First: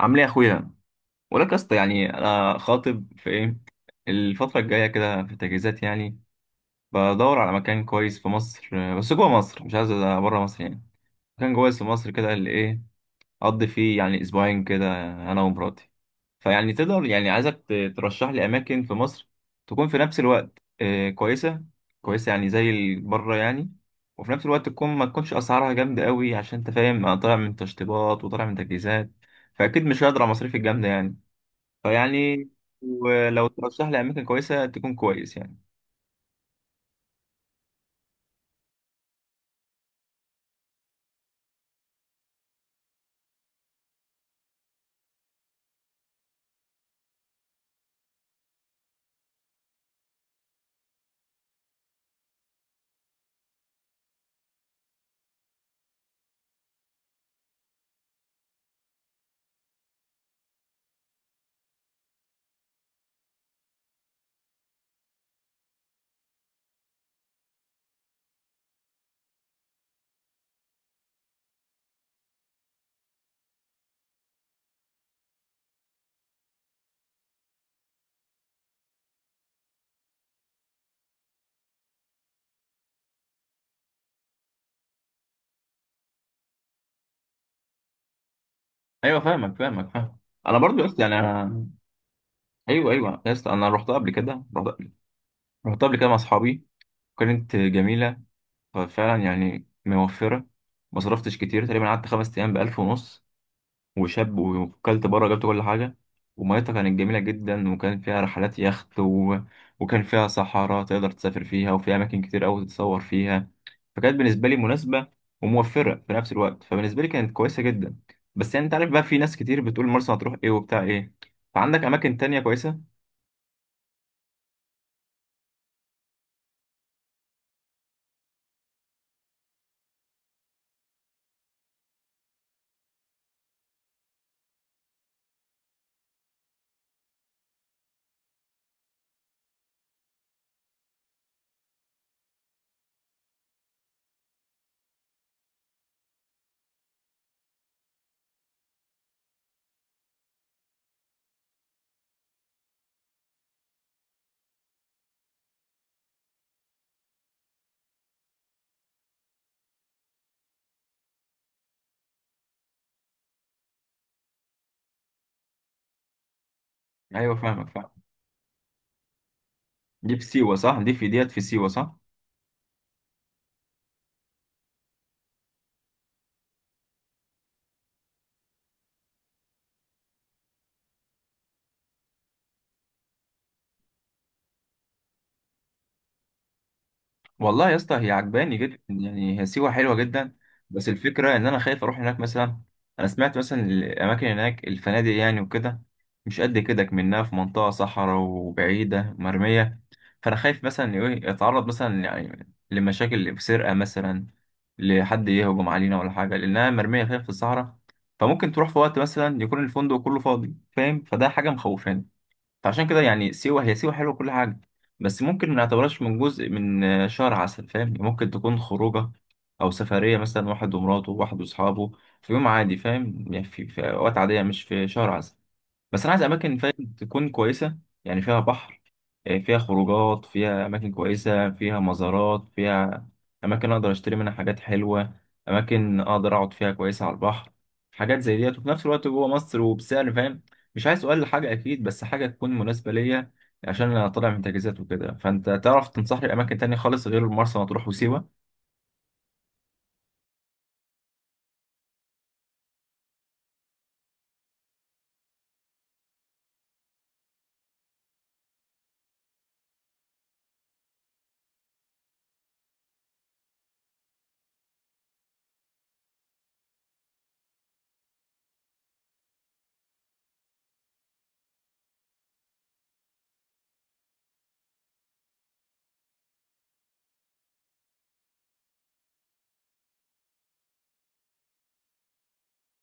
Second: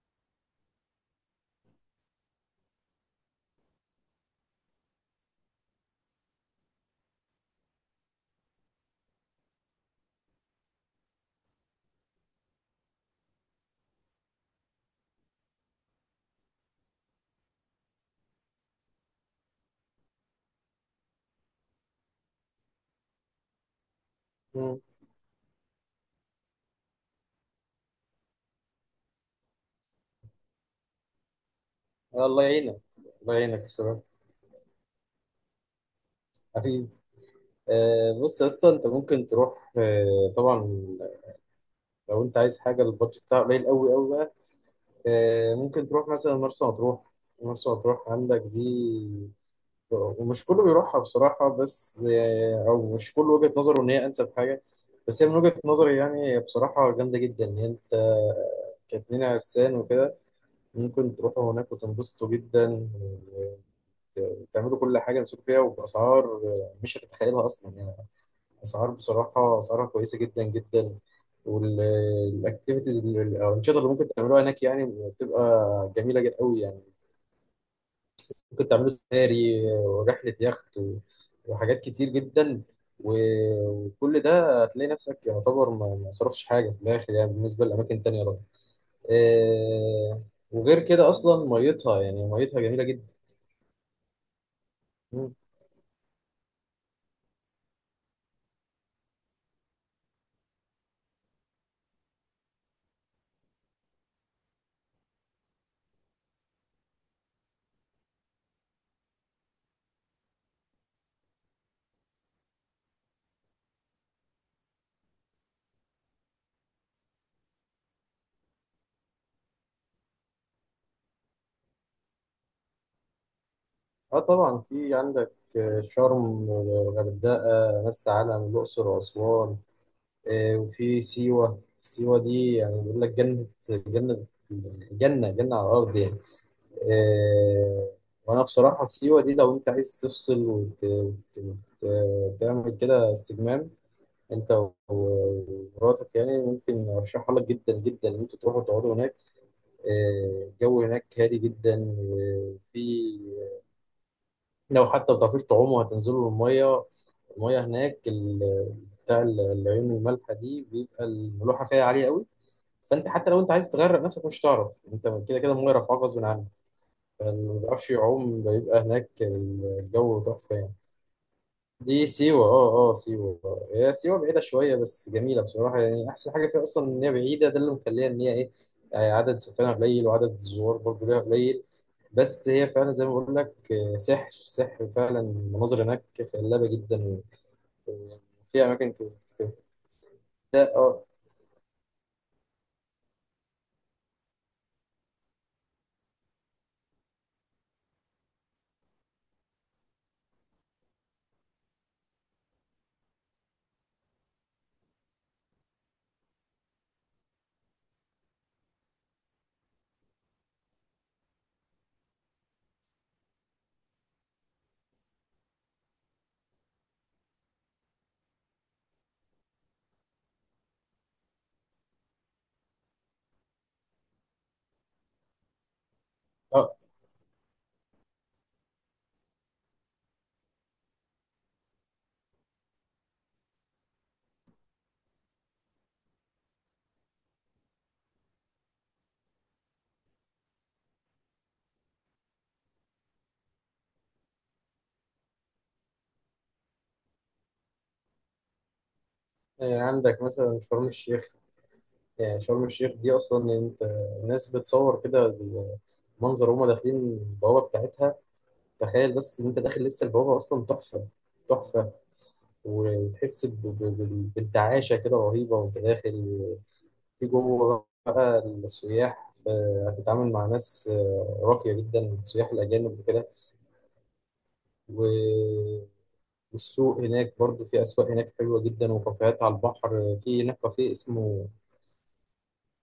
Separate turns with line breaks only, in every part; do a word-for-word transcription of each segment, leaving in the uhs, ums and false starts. عامل ايه يا اخويا؟ ولك يا اسطى، يعني انا خاطب. في ايه الفتره الجايه كده في التجهيزات يعني. بدور على مكان كويس في مصر، آه، بس جوه مصر، مش عايز بره مصر يعني. مكان كويس في مصر كده اللي ايه، اقضي فيه يعني اسبوعين كده انا ومراتي. فيعني تقدر، يعني عايزك ت- ترشح لي اماكن في مصر تكون في نفس الوقت، آه، كويسه. كويسه يعني زي ال- بره يعني، وفي نفس الوقت
مم.
تكون ما تكونش اسعارها جامده قوي، عشان انت فاهم انا طالع من تشطيبات وطالع من تجهيزات. فاكيد مش هقدر على المصاريف الجامده يعني.
الله
فيعني
يعينك. الله
ولو
يعينك
ترشح لي
بصراحة،
اماكن كويسه تكون كويس يعني.
حبيبي. آه بص يا اسطى، انت ممكن تروح، آه طبعا. لو انت عايز حاجة البادجت بتاعها قليل قوي قوي بقى، آه ممكن تروح مثلا مرسى مطروح. مرسى مطروح عندك دي، ومش كله بيروحها بصراحة، بس آه او مش كله وجهة نظره ان هي انسب حاجة. بس هي من وجهة نظري، يعني هي بصراحة جامدة جدا ان انت كاتنين عرسان وكده ممكن تروحوا هناك وتنبسطوا جدا، تعملوا كل حاجه، نسوق فيها وباسعار مش هتتخيلها اصلا يعني. اسعار، بصراحه اسعارها كويسه جدا جدا. والاكتيفيتيز، الانشطه اللي ممكن تعملوها هناك يعني بتبقى جميله جدا قوي يعني. ممكن تعملوا سفاري ورحله يخت و- وحاجات كتير جدا. و- وكل ده هتلاقي نفسك يعتبر ما ما صرفش حاجه في الاخر يعني، بالنسبه لاماكن تانية طبعا.
ايوه فاهمك فاهمك فاهم.
آه،
انا برضو
وغير
يا اسطى
كده
يعني
اصلا
انا.
ميتها، يعني ميتها جميله
ايوه
جدا.
ايوه يا اسطى، انا رحتها قبل كده. رحت قبل رحت قبل كده مع اصحابي، كانت جميله. ففعلا يعني موفره، ما صرفتش كتير، تقريبا قعدت خمس ايام بألف ونص، وشاب وكلت بره، جبت كل حاجة. وميتها كانت جميلة جدا، وكان فيها رحلات يخت و وكان فيها صحراء تقدر تسافر فيها، وفيها أماكن كتير أوي تتصور فيها. فكانت بالنسبة لي مناسبة وموفرة في نفس الوقت، فبالنسبة لي كانت كويسة جدا. بس يعني أنت عارف بقى، في ناس كتير بتقول مرسى هتروح إيه وبتاع إيه. فعندك أماكن تانية كويسة؟
اه طبعا في عندك آه، شرم، الغردقة، مرسى علم، الأقصر وأسوان. آه، وفي سيوة. سيوة دي يعني بيقول لك جنة. جنة جنة جنة على الأرض يعني. آه، وأنا بصراحة سيوة دي لو أنت عايز تفصل وت- وت- وت- وتعمل كده استجمام، أنت و- ومراتك، يعني ممكن أرشحها لك جدا جدا إن أنتوا تروحوا تقعدوا هناك. آه، الجو هناك هادي جدا، وفي، لو حتى ما بتعرفوش تعوموا هتنزلوا المية. المية هناك ال- بتاع ال- العيون المالحة دي بيبقى الملوحة فيها عالية قوي. فأنت حتى لو أنت عايز تغرق نفسك مش هتعرف. أنت كده كده المية رافعاك غصب عنك.
أيوه
فاللي ما
فاهمك
بيعرفش
فاهم.
يعوم بيبقى هناك
دي
الجو
في سيوة،
تحفة يعني.
صح؟ دي في ديت في سيوة صح؟
دي سيوة، اه اه سيوة آه. هي سيوة بعيدة شوية، بس جميلة بصراحة. يعني أحسن حاجة فيها أصلا إن هي بعيدة، ده اللي مخليها إن هي إيه، آه، عدد سكانها قليل وعدد الزوار برضه ليها قليل. بس هي فعلا زي ما بقول لك، آه، سحر، سحر فعلا المناظر هناك خلابة جدا.
والله يا اسطى هي عجباني
في
جدا،
أماكن كتير.
يعني هي سيوة حلوة جدا.
ده
بس
اه
الفكرة ان انا خايف اروح هناك مثلا. انا سمعت مثلا الاماكن هناك، الفنادق يعني وكده، مش قد كده، كمنها في منطقة صحراء وبعيدة مرمية. فانا خايف مثلا ايه اتعرض مثلا يعني لمشاكل في سرقة مثلا، لحد يهجم علينا ولا حاجة، لانها مرمية خايف في الصحراء. فممكن تروح في وقت مثلا يكون الفندق كله فاضي، فاهم؟ فده حاجة مخوفاني. فعشان كده يعني سيوة، هي سيوة حلوة كل حاجة، بس ممكن ما نعتبرهاش من جزء من، آه، شهر عسل، فاهم؟ ممكن تكون خروجة أو سفرية مثلا، واحد ومراته، واحد وأصحابه، في يوم عادي، فاهم؟ يعني في, في أوقات عادية، مش في شهر عسل. بس انا عايز اماكن،
اه.
فاهم، تكون كويسه. يعني فيها بحر، آه، فيها خروجات، فيها اماكن كويسه، فيها مزارات، فيها اماكن اقدر اشتري منها حاجات حلوه، اماكن اقدر اقعد فيها كويسه على البحر. حاجات زي ديت، وفي نفس الوقت جوه مصر وبسعر، فاهم؟ مش عايز اقل حاجه اكيد، بس حاجه تكون مناسبه ليا، عشان انا طالع من تجهيزات وكده. فانت تعرف تنصحني باماكن تانية خالص غير مرسى مطروح وسيوه؟
آه، عندك مثلا شرم الشيخ. يعني شرم الشيخ دي أصلا أنت، الناس بتصور كده المنظر وهما داخلين البوابة بتاعتها. تخيل بس إن أنت داخل لسه البوابة أصلا تحفة، تحفة. وتحس ب- ب- بال- بالتعاشة كده رهيبة وانت داخل. في جوه بقى السياح، آه، هتتعامل مع ناس آه، راقية جدا، سياح الأجانب وكده. و- والسوق هناك برضو، في أسواق هناك حلوة جدا وكافيهات على البحر. في هناك كافيه اسمه،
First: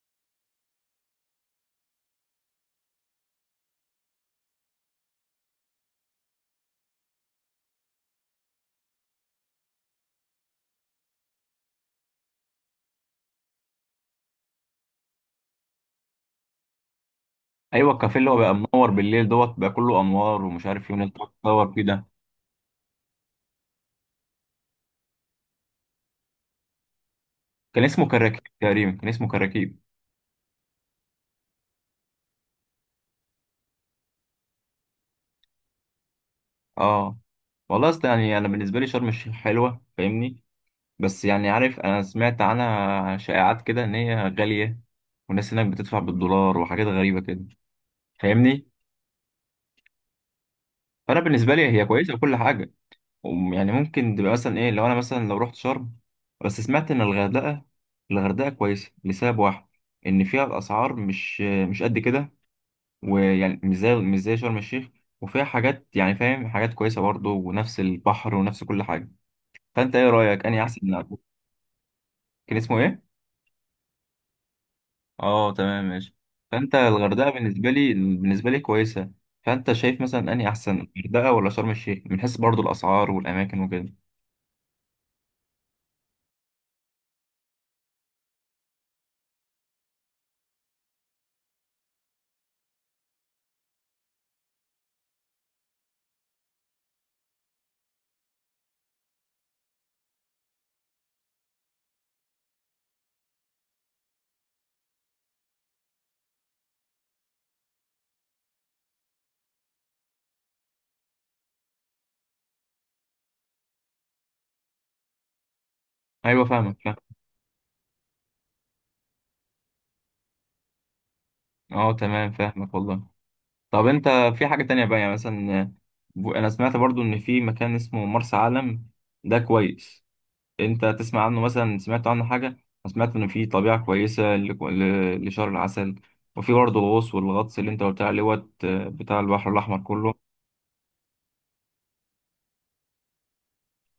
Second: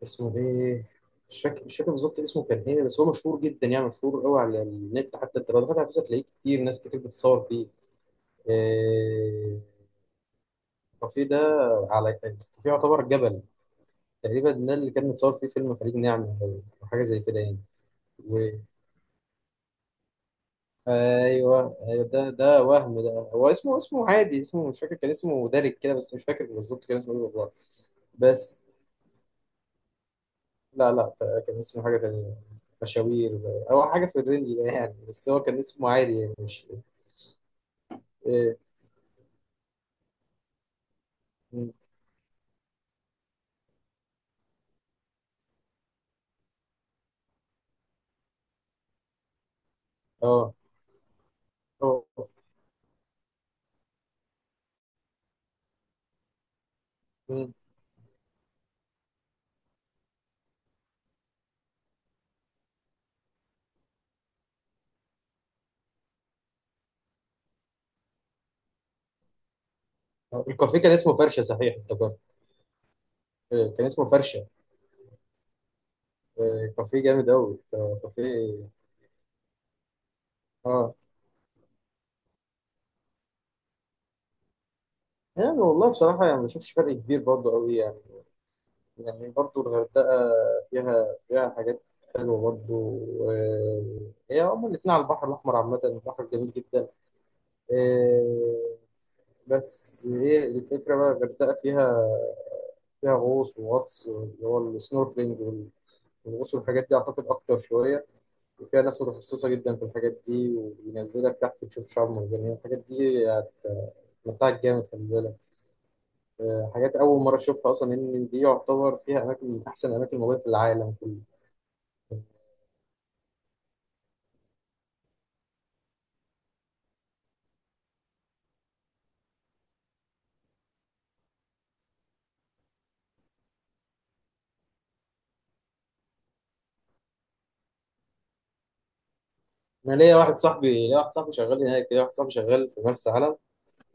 اسمه إيه، مش فاكر مش فاكر بالظبط اسمه كان إيه، بس هو مشهور جدا يعني، مشهور قوي على النت. حتى أنت لو دخلت على فيسبوك هتلاقيه كتير، ناس كتير بتصور فيه. آه، الكافيه ده، على الكافيه، يعتبر جبل تقريبا. ده اللي كان متصور فيه فيلم خليج نعمة أو أو حاجة زي كده يعني.
ايوه، الكافيه اللي هو
و...
بقى منور بالليل دوت بقى كله انوار ومش عارف ايه، وناس بتقعد تصور
أيوه
فيه
أيوه،
ده.
ده ده وهم، ده هو اسمه، اسمه عادي، اسمه مش فاكر. كان اسمه دارك كده، بس مش فاكر بالظبط كان اسمه إيه والله.
كان اسمه كراكيب
بس
تقريبا كان اسمه كراكيب،
لا لا، ت- كان اسمه حاجة تانية، مشاوير أو حاجة في الرينج ده يعني، بس هو كان اسمه عادي يعني مش
اه. والله اصل يعني انا
إيه.
بالنسبه لي شرم الشيخ حلوه، فاهمني؟ بس يعني
م.
عارف، انا سمعت عنها شائعات كده ان هي غاليه، والناس هناك بتدفع بالدولار وحاجات غريبه كده، فاهمني؟
أه
فانا بالنسبه لي هي
أه.
كويسه وكل حاجه. وم- يعني ممكن تبقى مثلا ايه، لو انا مثلا لو رحت شرم. بس سمعت ان
م.
الغردقه، الغردقه كويسه لسبب واحد، ان فيها الاسعار مش مش قد كده، ويعني مش زي، مش زي شرم الشيخ، وفيها حاجات يعني، فاهم، حاجات كويسه برضه، ونفس البحر ونفس كل حاجه. فانت ايه
آه.
رايك اني
الكافيه
احسن
كان
من
اسمه
أبوك؟
فرشة صحيح، افتكرت.
كان اسمه ايه؟
إيه، كان اسمه فرشة.
اه تمام، ماشي.
إيه،
فانت
كافيه جامد
الغردقه
أوي،
بالنسبه لي،
آه،
بالنسبه لي
كافيه
كويسه. فانت شايف مثلا اني احسن
أه.
الغردقه ولا شرم الشيخ، من حيث برضو الاسعار والاماكن وكده؟
يعني والله بصراحة يعني ما بشوفش فرق كبير برضه قوي يعني. يعني برضو الغردقة فيها، فيها حاجات حلوة برضو. آه، هي هما الاتنين على البحر الأحمر. عامة البحر جميل جدا. آه، بس هي الفكرة بقى الغردقة فيها، فيها غوص وغطس اللي هو السنوركلينج. والغوص والحاجات دي أعتقد أكتر شوية. وفيها ناس متخصصة جدا في الحاجات دي، وبينزلك تحت تشوف شعاب مرجانية. الحاجات دي هتمتعك جامد، خلي بالك.
ايوه
آه،
فاهمك فاهم.
حاجات أول مرة أشوفها أصلا، إن دي يعتبر فيها أماكن من أحسن الأماكن الموجودة في العالم كله.
اه تمام فاهمك والله. طب انت في حاجه تانية بقى، يعني مثلا، آه، انا سمعت برضو ان في مكان اسمه مرسى علم، ده كويس؟ انت تسمع عنه مثلا؟ سمعت عنه حاجة؟ انا سمعت ان في طبيعة كويسة ل- ل- لشهر العسل، وفي برضه الغوص والغطس اللي انت قلت عليه، وقت بتاع البحر الاحمر
انا
كله.
ليا واحد صاحبي، ليا واحد صاحبي شغال هناك ليا واحد صاحبي شغال في مرسى علم.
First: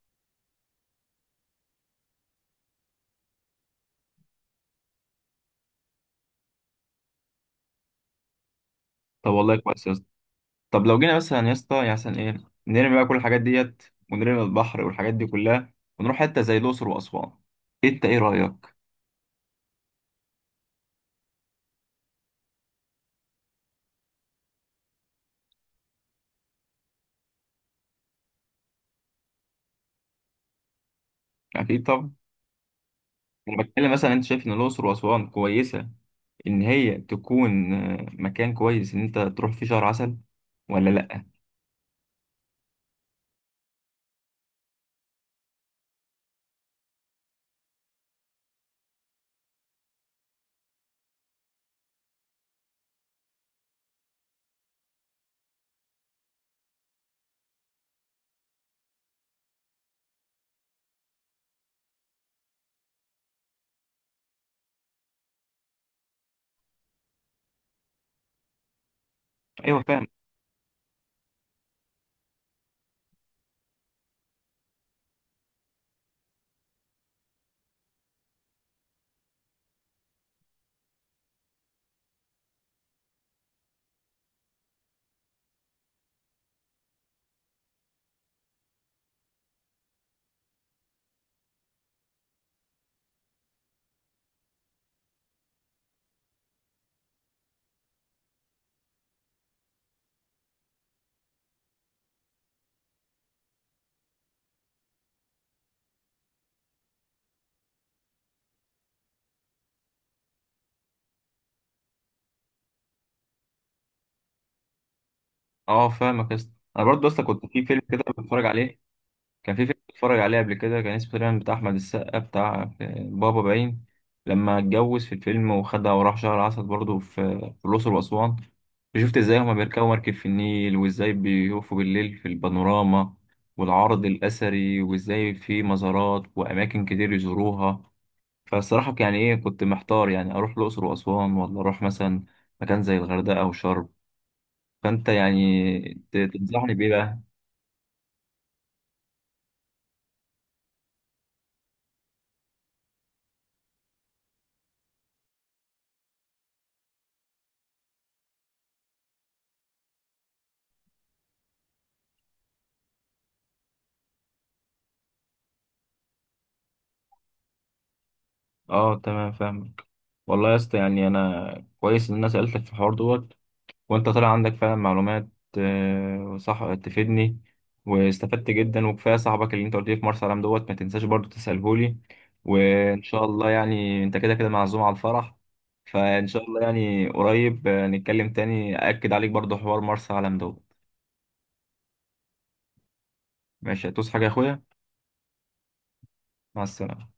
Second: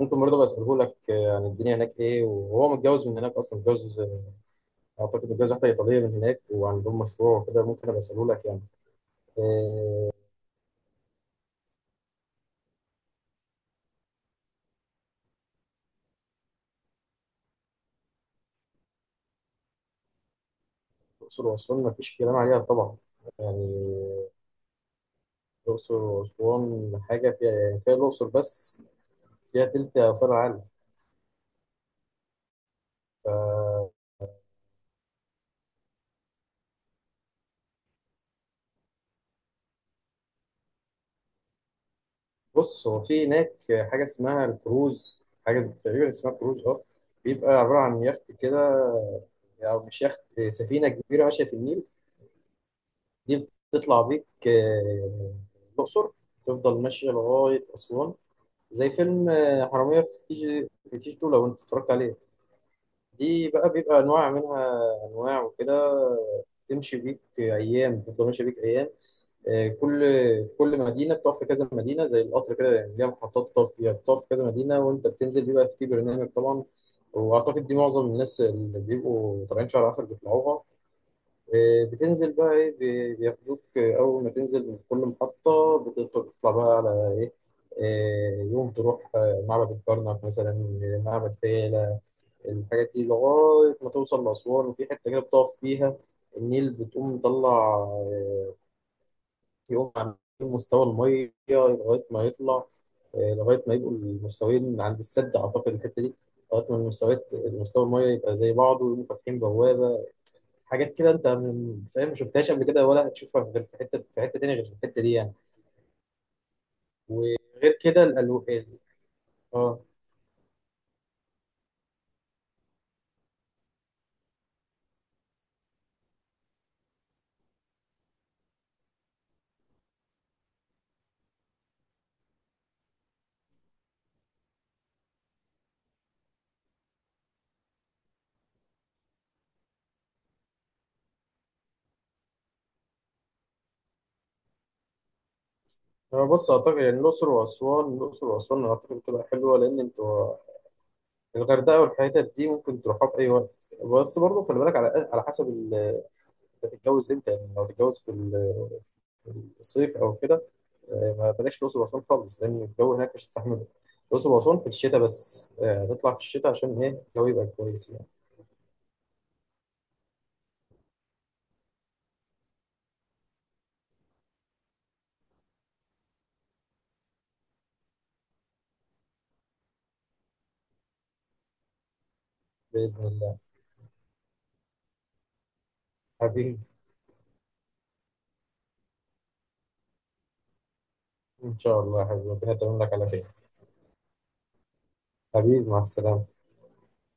ممكن برضه بساله لك آه، عن الدنيا هناك ايه. وهو متجوز من هناك اصلا، متجوز آه، اعتقد متجوز واحده ايطاليه من هناك، وعندهم مشروع وكده. ممكن ابقى اساله لك يعني.
طب والله كويس يا اسطى.
آه،
طب لو جينا مثلا يا اسطى، يعني مثلا ايه، نرمي بقى كل الحاجات ديت ونرمي البحر والحاجات دي كلها، ونروح حتة زي الاقصر واسوان، انت ايه رأيك؟
الاقصر واسوان ما فيش كلام عليها طبعا. يعني الاقصر واسوان حاجه فيها، يعني كفايه الاقصر بس فيها تلت اثار
اكيد طبعا. انا
العالم.
بتكلم مثلا، انت شايف ان الاقصر واسوان كويسة، ان هي تكون، آه، مكان كويس ان انت تروح فيه شهر عسل، ولا لا؟
بص هو في هناك حاجة اسمها الكروز. حاجة زي- تقريبا اسمها كروز، اه. بيبقى عبارة عن يخت كده، أو مش يخت، سفينة كبيرة ماشية في النيل. دي بتطلع بيك آه، يعني الأقصر، تفضل ماشية لغاية أسوان. زي فيلم آه، حرامية في كي جي، في كي جي اتنين، لو أنت اتفرجت عليه. دي بقى بيبقى أنواع منها، أنواع وكده. تمشي بيك أيام، تفضل ماشية بيك أيام. آه،
ايوه
كل
فاهم.
كل مدينه بتقف في كذا مدينه، زي القطر كده يعني. ليها محطات بتقف فيها، بتقف في كذا مدينه وانت بتنزل، بيبقى في برنامج طبعا. واعتقد دي معظم الناس اللي بيبقوا طالعين شهر عسل بيطلعوها. آه، بتنزل بقى ايه، بي- بياخدوك، آه، اول ما تنزل من كل محطه بتقدر تطلع بقى على ايه، آه، يوم تروح آه، معبد الكرنك مثلا، آه، معبد فيلة، الحاجات دي، لغاية ما توصل لأسوان. وفي حتة كده بتقف فيها النيل، بتقوم مطلع آه، يقوم عاملين مستوى الميه لغايه ما يطلع آه، لغايه ما يبقوا المستويين عند السد اعتقد، الحته دي لغايه ما المستويات، مستوى الميه يبقى زي بعضه، ويقوموا فاتحين بوابه. حاجات كده انت من- فاهم، ما شفتهاش قبل كده ولا هتشوفها غير في حته، في حته تانيه غير في الحته دي يعني.
اه فاهمك يا اسطى، انا برضه اصلا كنت في
وغير
فيلم كده
كده
بتفرج
الالو،
عليه. كان في فيلم
اه.
بتفرج عليه قبل كده، كان اسمه تقريبا بتاع احمد السقا، بتاع، آه، بابا باين. لما اتجوز في الفيلم وخدها وراح شهر عسل برضه في، في الاقصر واسوان. شفت ازاي هما بيركبوا مركب في النيل، وازاي بيقفوا بالليل في البانوراما والعرض الاثري، وازاي في مزارات واماكن كتير يزوروها. فالصراحه يعني ايه، كنت محتار يعني اروح الاقصر واسوان، ولا اروح مثلا مكان زي الغردقه او شرم. فانت يعني ت-
انا بص
تنصحني
اعتقد
بايه
يعني
بقى؟
الاقصر واسوان الاقصر واسوان أنا اعتقد بتبقى حلوه، لان انتوا الغردقه والحتت دي ممكن تروحها في اي وقت. بس برضه خلي بالك على على حسب انت هتتجوز امتى. يعني لو هتتجوز في ال- في الصيف او كده، آه، ما بلاش الاقصر واسوان خالص، لان الجو هناك مش هتستحمله. الاقصر واسوان في الشتاء بس، آه، نطلع في الشتاء عشان ايه الجو يبقى كويس يعني.
اه تمام فاهمك. والله يا اسطى يعني انا كويس ان انا سالتك في الحوار دوت وانت طلع عندك فعلا معلومات، آه، صح، تفيدني. واستفدت جدا، وكفايه صاحبك اللي انت قلت لي في مرسى علم دوت ما تنساش برضو تساله لي. وان
باذن
شاء
الله.
الله يعني انت كده كده معزوم على الفرح. فان شاء
حبيبي،
الله يعني قريب، آه، نتكلم تاني، اكد عليك برضو حوار مرسى علم دوت
ان شاء الله يا حبيبي، ربنا يتمم لك على خير.
ماشي، هتوس حاجه يا اخويا؟
حبيبي، مع السلامه.
مع السلامه.